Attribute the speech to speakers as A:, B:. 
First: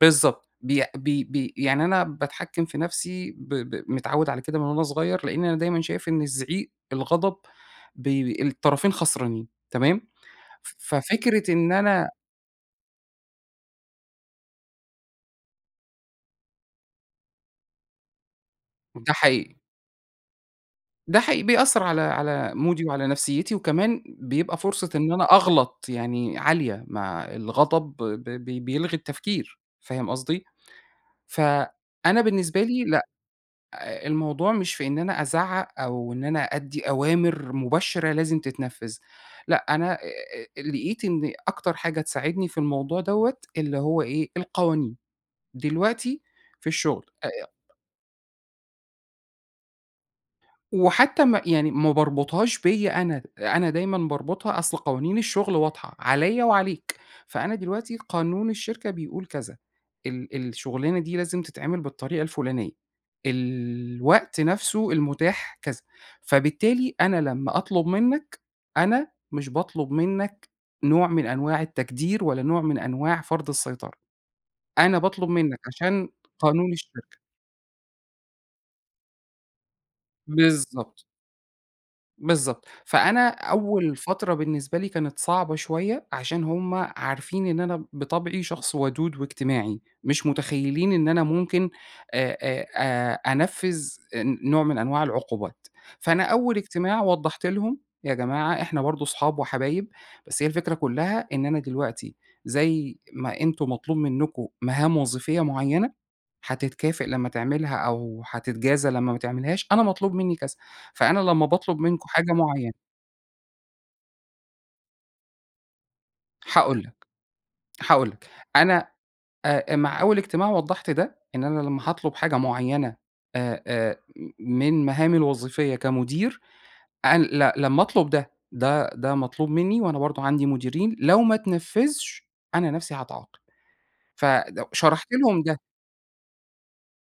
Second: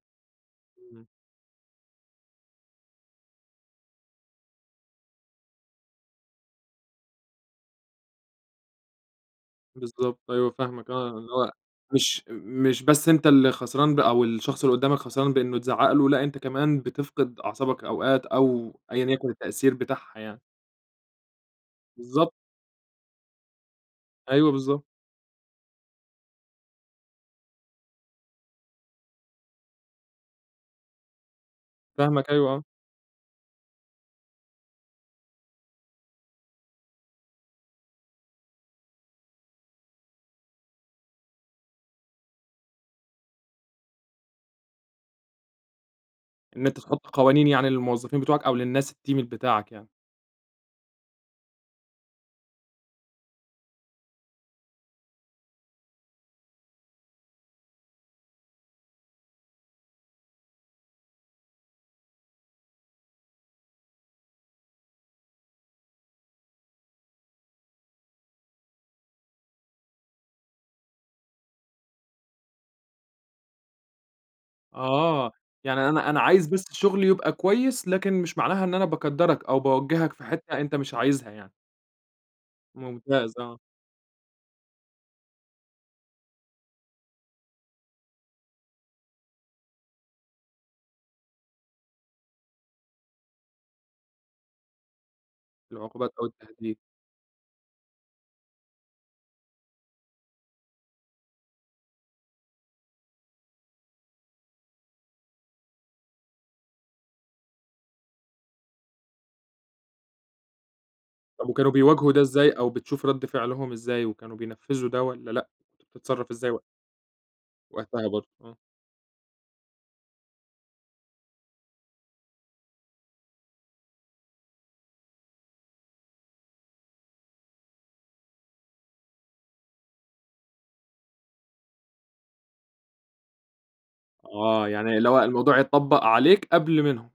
A: بالضبط، بيأ
B: إمم.
A: بي بي يعني أنا باتحكّم في نَفسي ب ب متعوّد على كده من وأنا صغيّر، لإني أنا دايمًا شايف إن الزعيق الغضب بيب الطرفين خسرانين، تمام؟
B: بالضبط أيوه فاهمك، آه اللي
A: ففكرة
B: هو
A: إن أنا
B: مش مش بس أنت اللي خسران بقى، أو الشخص اللي قدامك خسران بأنّه اتزعّق له، لأ أنت كمان بتفقد أعصابك أوقات أو أيًا
A: ده
B: يكن
A: حقيقي.
B: التأثير بتاعها يعني.
A: ده حي بيأثّر على
B: بالضبط.
A: على مودي وعلى نفسيّتي، وكمان
B: أيوه
A: بيبقى
B: بالضبط.
A: فرصة إن أنا أغلط يعني عالية مع الغضب، ب ب بيلغي التفكير، فاهم قصدي؟ فأنا
B: فاهمك أيوه
A: بالنسبة
B: آه.
A: لي لأ، آآ الموضوع مش في إن أنا أزعّق أو إن أنا أدّي أوامر مباشرة لازم تتنفذ، لأ أنا أ لقيت إن أكتر حاجة تساعدني في الموضوع دَوَّة اللي هو إيه القوانين، دلوقتي
B: إن
A: في
B: أنت
A: الشغل
B: تحط
A: أ
B: قوانين يعني للموظفين بتوعك أو للناس الteam ال بتاعك يعني.
A: وحتى ما يعني ما باربطهاش بيَّ أنا، أنا دايمًا باربطها أصل قوانين الشغل واضحة عليَّ وعليك، فأنا دلوقتي قانون الشركة بيقول كذا، ال الشُغلانة دي لازم تتعمل بالطريقة الفُلانية، الوقت نَفسه المتاح كذا، فبالتالي أنا لمّا أطلب منك أنا مش باطلب منك نوع من أنواع التكدير ولا نوع من أنواع فرض السيطرة. أنا باطلب
B: آه،
A: منك
B: يعني
A: عشان
B: أنا أنا عايز بس
A: قانون
B: شُغلي
A: الشركة.
B: يبقى كويس، لكن مش معناها إن أنا باكدّرك أو باوجّهك في حتة أنت مش
A: بالضبط.
B: عايزها يعني.
A: بالضبط، فأنا
B: ممتاز آه.
A: أول فترة بالنسبة لي كانت صعبة شوية عشان هُم عارفين إن أنا بطبعي شخص وَدود واجتماعي، مش مُتخيّلين إن أنا ممكن أ أ آآ، أنفّذ آآ، نوع من أنواع العقوبات،
B: العقوبات
A: فأنا
B: أو
A: أول
B: التهديد.
A: اجتماع وضّحت لهم يا جماعة إحنا برضو صحاب وحبايب، بس هي الفكرة كلّها إن أنا دلوقتي زي ما أنتم مطلوب منكم مهام وظيفية معيّنة هتتكافئ لمّا تعملها أو هتتجازى لمّا ما تعملهاش، أنا مطلوب مني كذا، فأنا لمّا
B: طب وكانوا
A: باطلب منكم
B: بيواجهوا ده
A: حاجة
B: إزاي أو
A: معيّنة
B: بتشوف رد فِعْلهم إزاي، وكانوا بينفذوا ده والّا لأ؟ كنت بتتصرف إزاي و
A: هاقول لك،
B: وقتها
A: هاقول لك،
B: برضو، آه.
A: أنا أ مع أول اجتماع وضّحت ده، إن أنا لمّا هاطلب حاجة معينة آآ آآ، من مهامي الوظيفية كمدير ال ل لمّا أطلب ده، ده ده مطلوب مني، وأنا برضو عندي مُديرين، لو ما اتنفّذش أنا نَفسي هاتعاقب، فد
B: آه، يعني
A: شرحت
B: اللي هو
A: لهم
B: الموضوع
A: ده
B: يتطبّق عليك قبل منهم.